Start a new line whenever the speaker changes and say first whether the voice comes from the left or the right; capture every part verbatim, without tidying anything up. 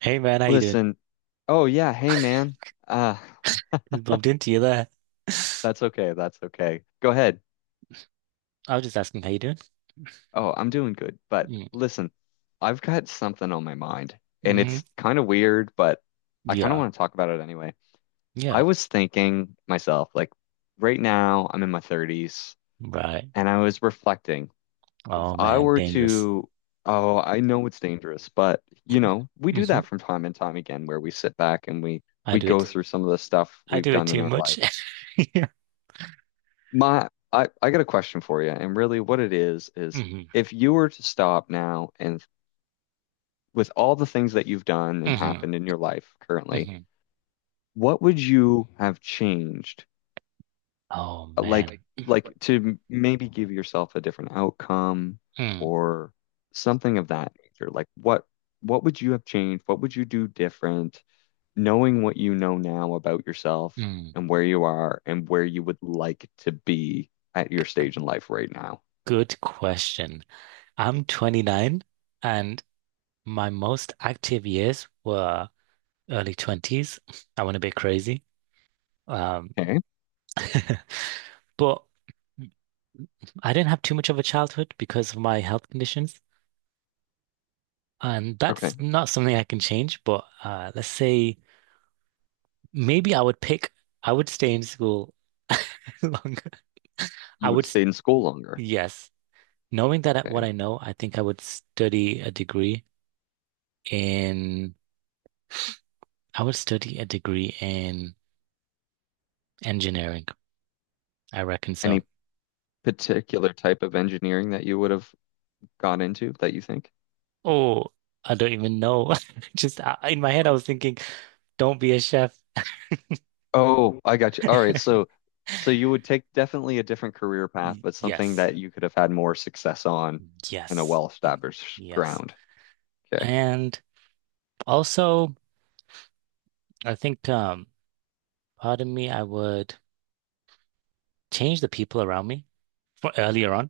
right: Hey man, how you doing?
left: Listen, oh yeah, hey man. Uh,
right: Bumped into you there. I
left: that's okay, that's okay. Go ahead.
right: was just asking how you doing.
left: Oh, I'm doing good. But
right: Mm.
left: listen, I've got something on my mind, and
right: hmm
left: it's kind of weird, but I kind of
right: Yeah.
left: want to talk about it anyway.
right: Yeah.
left: I was thinking myself, like right now, I'm in my thirties,
right: Right.
left: and I was reflecting if
right: Oh
left: I
right: man,
left: were
right: dangerous.
left: to, oh, I know it's dangerous, but you know, we do
right: Hmm
left: that from time and time again where we sit back and we
right: I
left: we
right: do
left: go
right: it.
left: through some of the stuff
right: I
left: we've
right: do it
left: done in
right: too
left: our
right: much.
left: life.
right: Yeah.
left: My, I, I got a question for you, and really what it is is
right: hmm
left: if you were to stop now and with all the things that you've done and
right: hmm
left: happened in your life currently,
right: hmm
left: what would you have changed?
right: Oh
left: Uh, Like,
right: man.
left: like to m- maybe give yourself a different outcome
right: Mm.
left: or something of that nature. Like what, what would you have changed? What would you do different, knowing what you know now about yourself
right: Mm.
left: and where you are and where you would like to be at your stage in life right now?
right: Good question. I'm twenty-nine, and my most active years were early twenties. I went a bit crazy. Um,
left: Okay.
right: but I didn't have too much of a childhood because of my health conditions. And
left: Okay,
right: that's not something I can change, but uh, let's say maybe I would pick, I would stay in school longer. I
left: you would
right: would,
left: have
right: s-
left: stayed in school longer.
right: yes, knowing that I- what
left: Okay.
right: I know, I think I would study a degree in, I would study a degree in engineering. I reckon so.
left: Any particular type of engineering that you would have gone into that you think?
right: Oh, I don't even know. Just uh, in my head, I was thinking, don't be a chef.
left: Oh, I got you. All right.
right: Y-
left: So, so you would take definitely a different career path, but something
right: Yes,
left: that you could have had more success on in a
right: yes,
left: well-established
right: yes.
left: ground. Okay.
right: And also, I think um, pardon me, I would change the people around me for earlier on.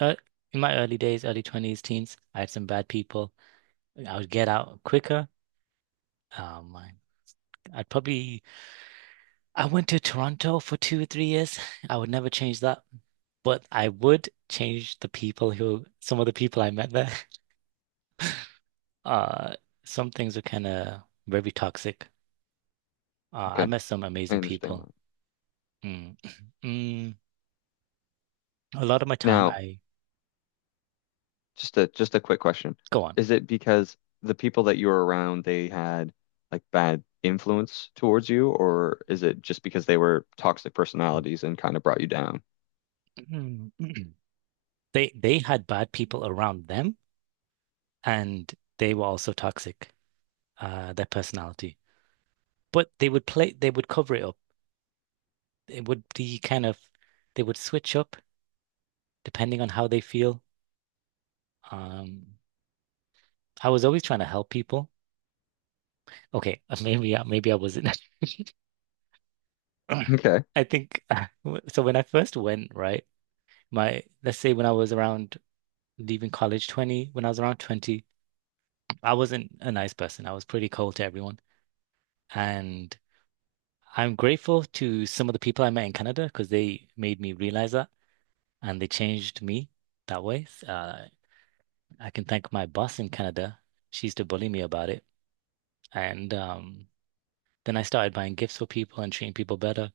right: Uh, in my early days, early twenties, teens, I had some bad people. I would get out quicker. Oh my. I'd probably, I went to Toronto for two or three years. I would never change that, but I would change the people who, some of the people I met there. Uh, some things are kind of very toxic. Uh, I
left: Okay.
right: met some
left: I
right: amazing
left: understand
right: people.
left: that.
right: Mm. Mm. A lot of my time,
left: Now,
right: I
left: just a just a quick question.
right: go
left: Is it because the people that you were around, they had like bad influence towards you, or is it just because they were toxic personalities and kind of brought you down?
right: on. They they had bad people around them, and they were also toxic, uh, their personality. But they would play, they would cover it up. It would be kind of, they would switch up depending on how they feel. Um, I was always trying to help people. Okay, uh, maybe I- maybe I wasn't.
left: Okay.
right: I think uh, w- so. When I first went, right, my let's say when I was around leaving college, twenty, when I was around twenty, I wasn't a nice person. I was pretty cold to everyone, and I'm grateful to some of the people I met in Canada because they made me realize that, and they changed me that way. Uh, I can thank my boss in Canada. She used to bully me about it. And um, then I started buying gifts for people and treating people better.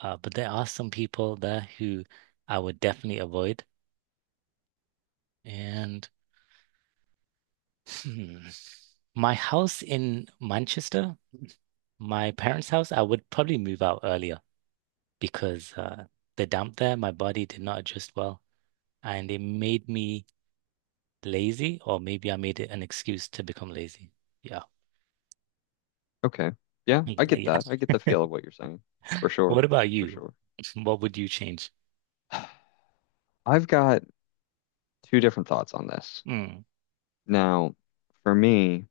right: Uh, but there are some people there who I would definitely avoid. And hmm, my house in Manchester, my parents' house, I would probably move out earlier because uh, the damp there, my body did not adjust well, and it made me lazy, or maybe I made it an excuse to become lazy. Yeah.
left: Okay. Yeah,
right: Mm,
left: I get
right: yeah.
left: that. I get the feel of what you're saying. For sure.
right: What about
left: For
right: you?
left: sure.
right: What would you change?
left: I've got two different thoughts on this.
right: Mm,
left: Now, for me,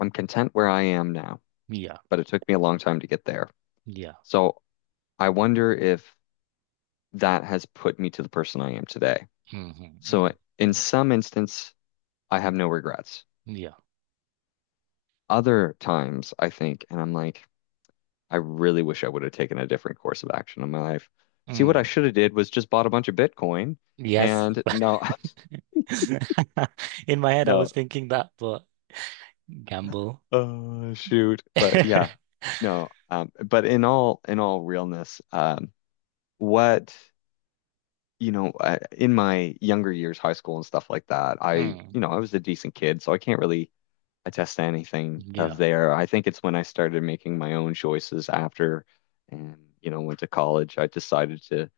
left: I'm content where I am now,
right: yeah.
left: but it took me a long time to get there.
right: Yeah.
left: So I wonder if that has put me to the person I am today.
right: Mm-hmm,
left: So in
right: mm-hmm.
left: some instance, I have no regrets.
right: Yeah.
left: Other times, I think, and I'm like, I really wish I would have taken a different course of action in my life. See, what I
right: Mm.
left: should have did was just bought a bunch of Bitcoin
right: Yes.
left: and no.
right: In my head, I
left: No.
right: was thinking that, but gamble.
left: Oh shoot. But yeah. No. Um, but in all in all realness, um, what you know, I, in my younger years, high school and stuff like that, I
right: Mm,
left: you know, I was a decent kid, so I can't really attest to anything of
right: yeah.
left: there. I think it's when I started making my own choices after and you know, went to college, I decided to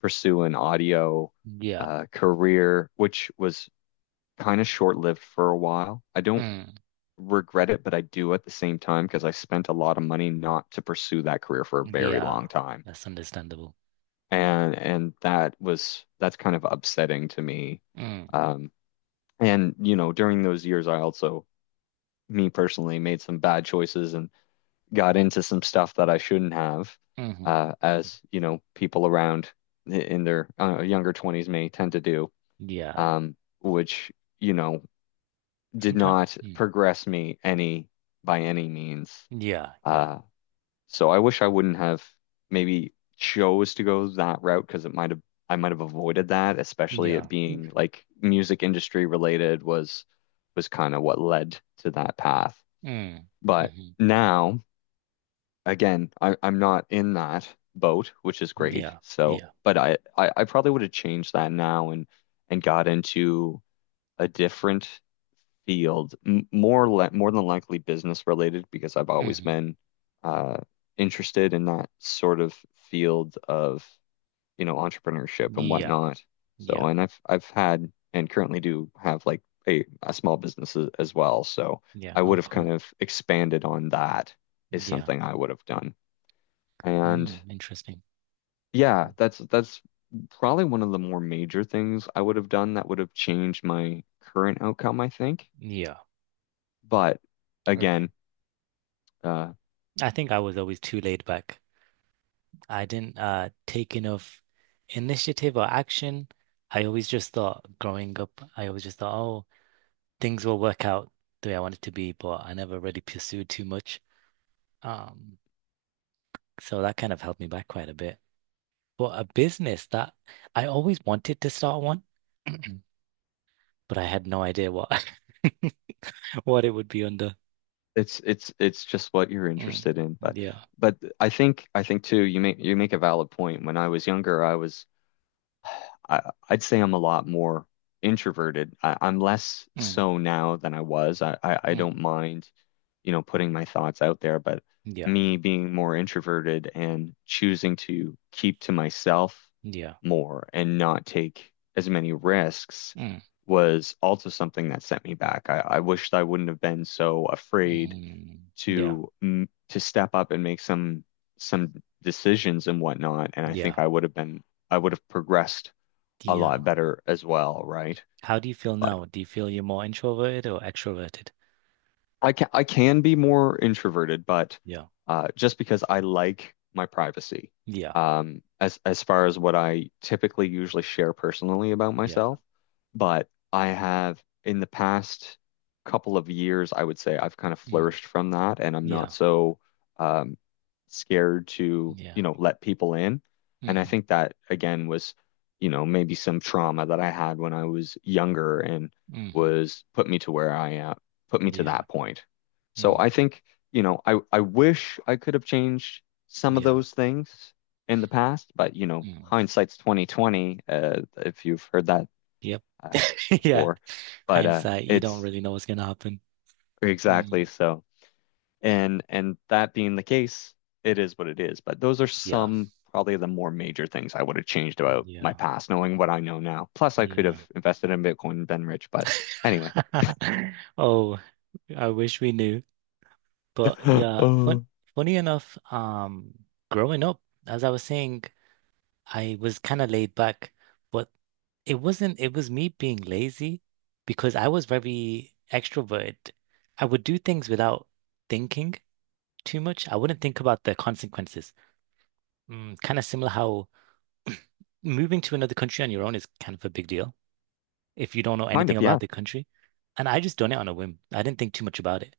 left: pursue an audio
right: Yeah.
left: uh career, which was kind of short-lived for a while. I don't
right: Mm,
left: regret it, but I do at the same time because I spent a lot of money not to pursue that career for a very
right: yeah.
left: long time.
right: That's understandable.
left: And and that was that's kind of upsetting to me.
right: Mm,
left: Um, and you know, during those years, I also, me personally, made some bad choices and got into some stuff that I shouldn't have,
right: hmm
left: uh, as you know, people around in their uh, younger twenties may tend to do,
right: Yeah.
left: um, which, you know, did
right: Sometimes.
left: not
right: Mm,
left: progress me any by any means.
right: yeah. Yeah.
left: Uh, So I wish I wouldn't have maybe chose to go that route because it might have I might have avoided that, especially
right: Yeah.
left: it being like music industry related was was kind of what led to that path.
right: Mm,
left: But
right: mhm.
left: now, again, I, I'm not in that boat, which is great.
right: Yeah,
left: So,
right: yeah.
left: but I, I, I probably would have changed that now and and got into a different field, m more le more than likely business related because I've always
right: hmm
left: been uh, interested in that sort of field of, you know, entrepreneurship and
right: Yeah, so,
left: whatnot.
right: yeah,
left: So, and
right: so
left: I've I've had and currently do have like a, a small business a- as well. So
right: yeah.
left: I
right: Oh,
left: would have
right: cool.
left: kind of expanded on that is
right: Yeah.
left: something I would have done. And
right: Mm, interesting.
left: yeah, that's that's probably one of the more major things I would have done that would have changed my current outcome, I think.
right: Yeah.
left: But
right: Okay.
left: again, Uh,
right: I think I was always too laid back. I didn't uh take enough initiative or action. I always just thought growing up, I always just thought, oh, things will work out the way I want it to be, but I never really pursued too much. Um, so that kind of held me back quite a bit. But a business that I always wanted to start one, but I had no idea what. what it would be under.
left: it's it's it's just what you're
right: Mm,
left: interested in, but
right: yeah.
left: but I think I think too you make you make a valid point. When I was younger, I was I, I'd say I'm a lot more introverted. I, I'm less
right: Mm,
left: so now than I was. I, I I
right: mm,
left: don't mind, you know, putting my thoughts out there, but
right: yeah.
left: me being more introverted and choosing to keep to myself
right: Yeah.
left: more and not take as many risks
right: Mm,
left: was also something that set me back. I, I wished I wouldn't have been so afraid
right: mm, yeah.
left: to mm, to step up and make some some decisions and whatnot. And I
right: Yeah.
left: think I would have been I would have progressed a lot
right: Yeah.
left: better as well, right?
right: How do you feel
left: But
right: now? Do you feel you're more introverted or extroverted?
left: I can I can be more introverted, but
right: Yeah.
left: uh, just because I like my privacy,
right: Yeah.
left: um, as as far as what I typically usually share personally about
right: Yeah.
left: myself, but I have in the past couple of years, I would say I've kind of
right: Mm,
left: flourished from that, and I'm not
right: yeah.
left: so um, scared to
right: Yeah.
left: you know let people in, and I
right: Mm,
left: think that again was you know maybe some trauma that I had when I was younger and
right: mm,
left: was put me to where I am put me to
right: yeah.
left: that point. So
right: Mm,
left: I think, you know, I I wish I could have changed some of
right: yeah.
left: those things in the past, but you know,
right: Mm,
left: hindsight's twenty twenty, uh, if you've heard that
right: yep.
left: uh,
right: Yeah.
left: before. But uh,
right: Hindsight, you don't
left: it's
right: really know what's gonna happen.
left: exactly
right: Mm,
left: so. And and that being the case, it is what it is. But those are
right: yeah.
left: some probably the more major things I would have changed about my
right: Yeah.
left: past, knowing what I know now. Plus, I could
right: Yeah.
left: have invested in Bitcoin and been rich. But anyway,
right: Oh, I wish we knew. But yeah,
left: uh,
right: fun, funny enough, um, growing up, as I was saying, I was kind of laid back, but it wasn't, it was me being lazy because I was very extroverted. I would do things without thinking too much. I wouldn't think about the consequences. Mm, kind of similar how moving to another country on your own is kind of a big deal if you don't know
left: kind
right: anything
left: of, yeah.
right: about the country. And I just done it on a whim. I didn't think too much about it.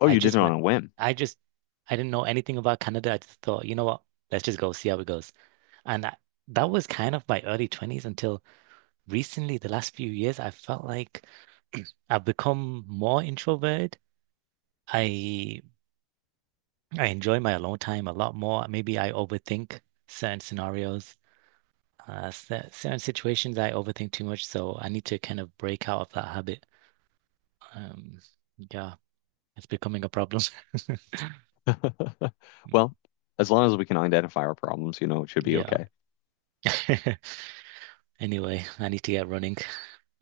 left: Oh,
right: I
left: you did it
right: just
left: on
right: went.
left: a whim.
right: I just I didn't know anything about Canada. I just thought, you know what? Let's just go see how it goes. And I, that was kind of my early twenties until recently. The last few years, I felt like I've become more introverted. I I enjoy my alone time a lot more. Maybe I overthink certain scenarios, uh, cer- certain situations I overthink too much, so I need to kind of break out of that habit. Um, yeah, it's becoming a problem.
left: Well, as long as we can identify our problems, you know, it should be
right: Yeah.
left: okay.
right: Anyway, I need to get running.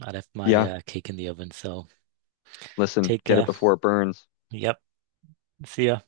right: I left my
left: Yeah,
right: uh, cake in the oven, so
left: listen,
right: take
left: get it
right: care.
left: before it burns.
right: Yep. See ya.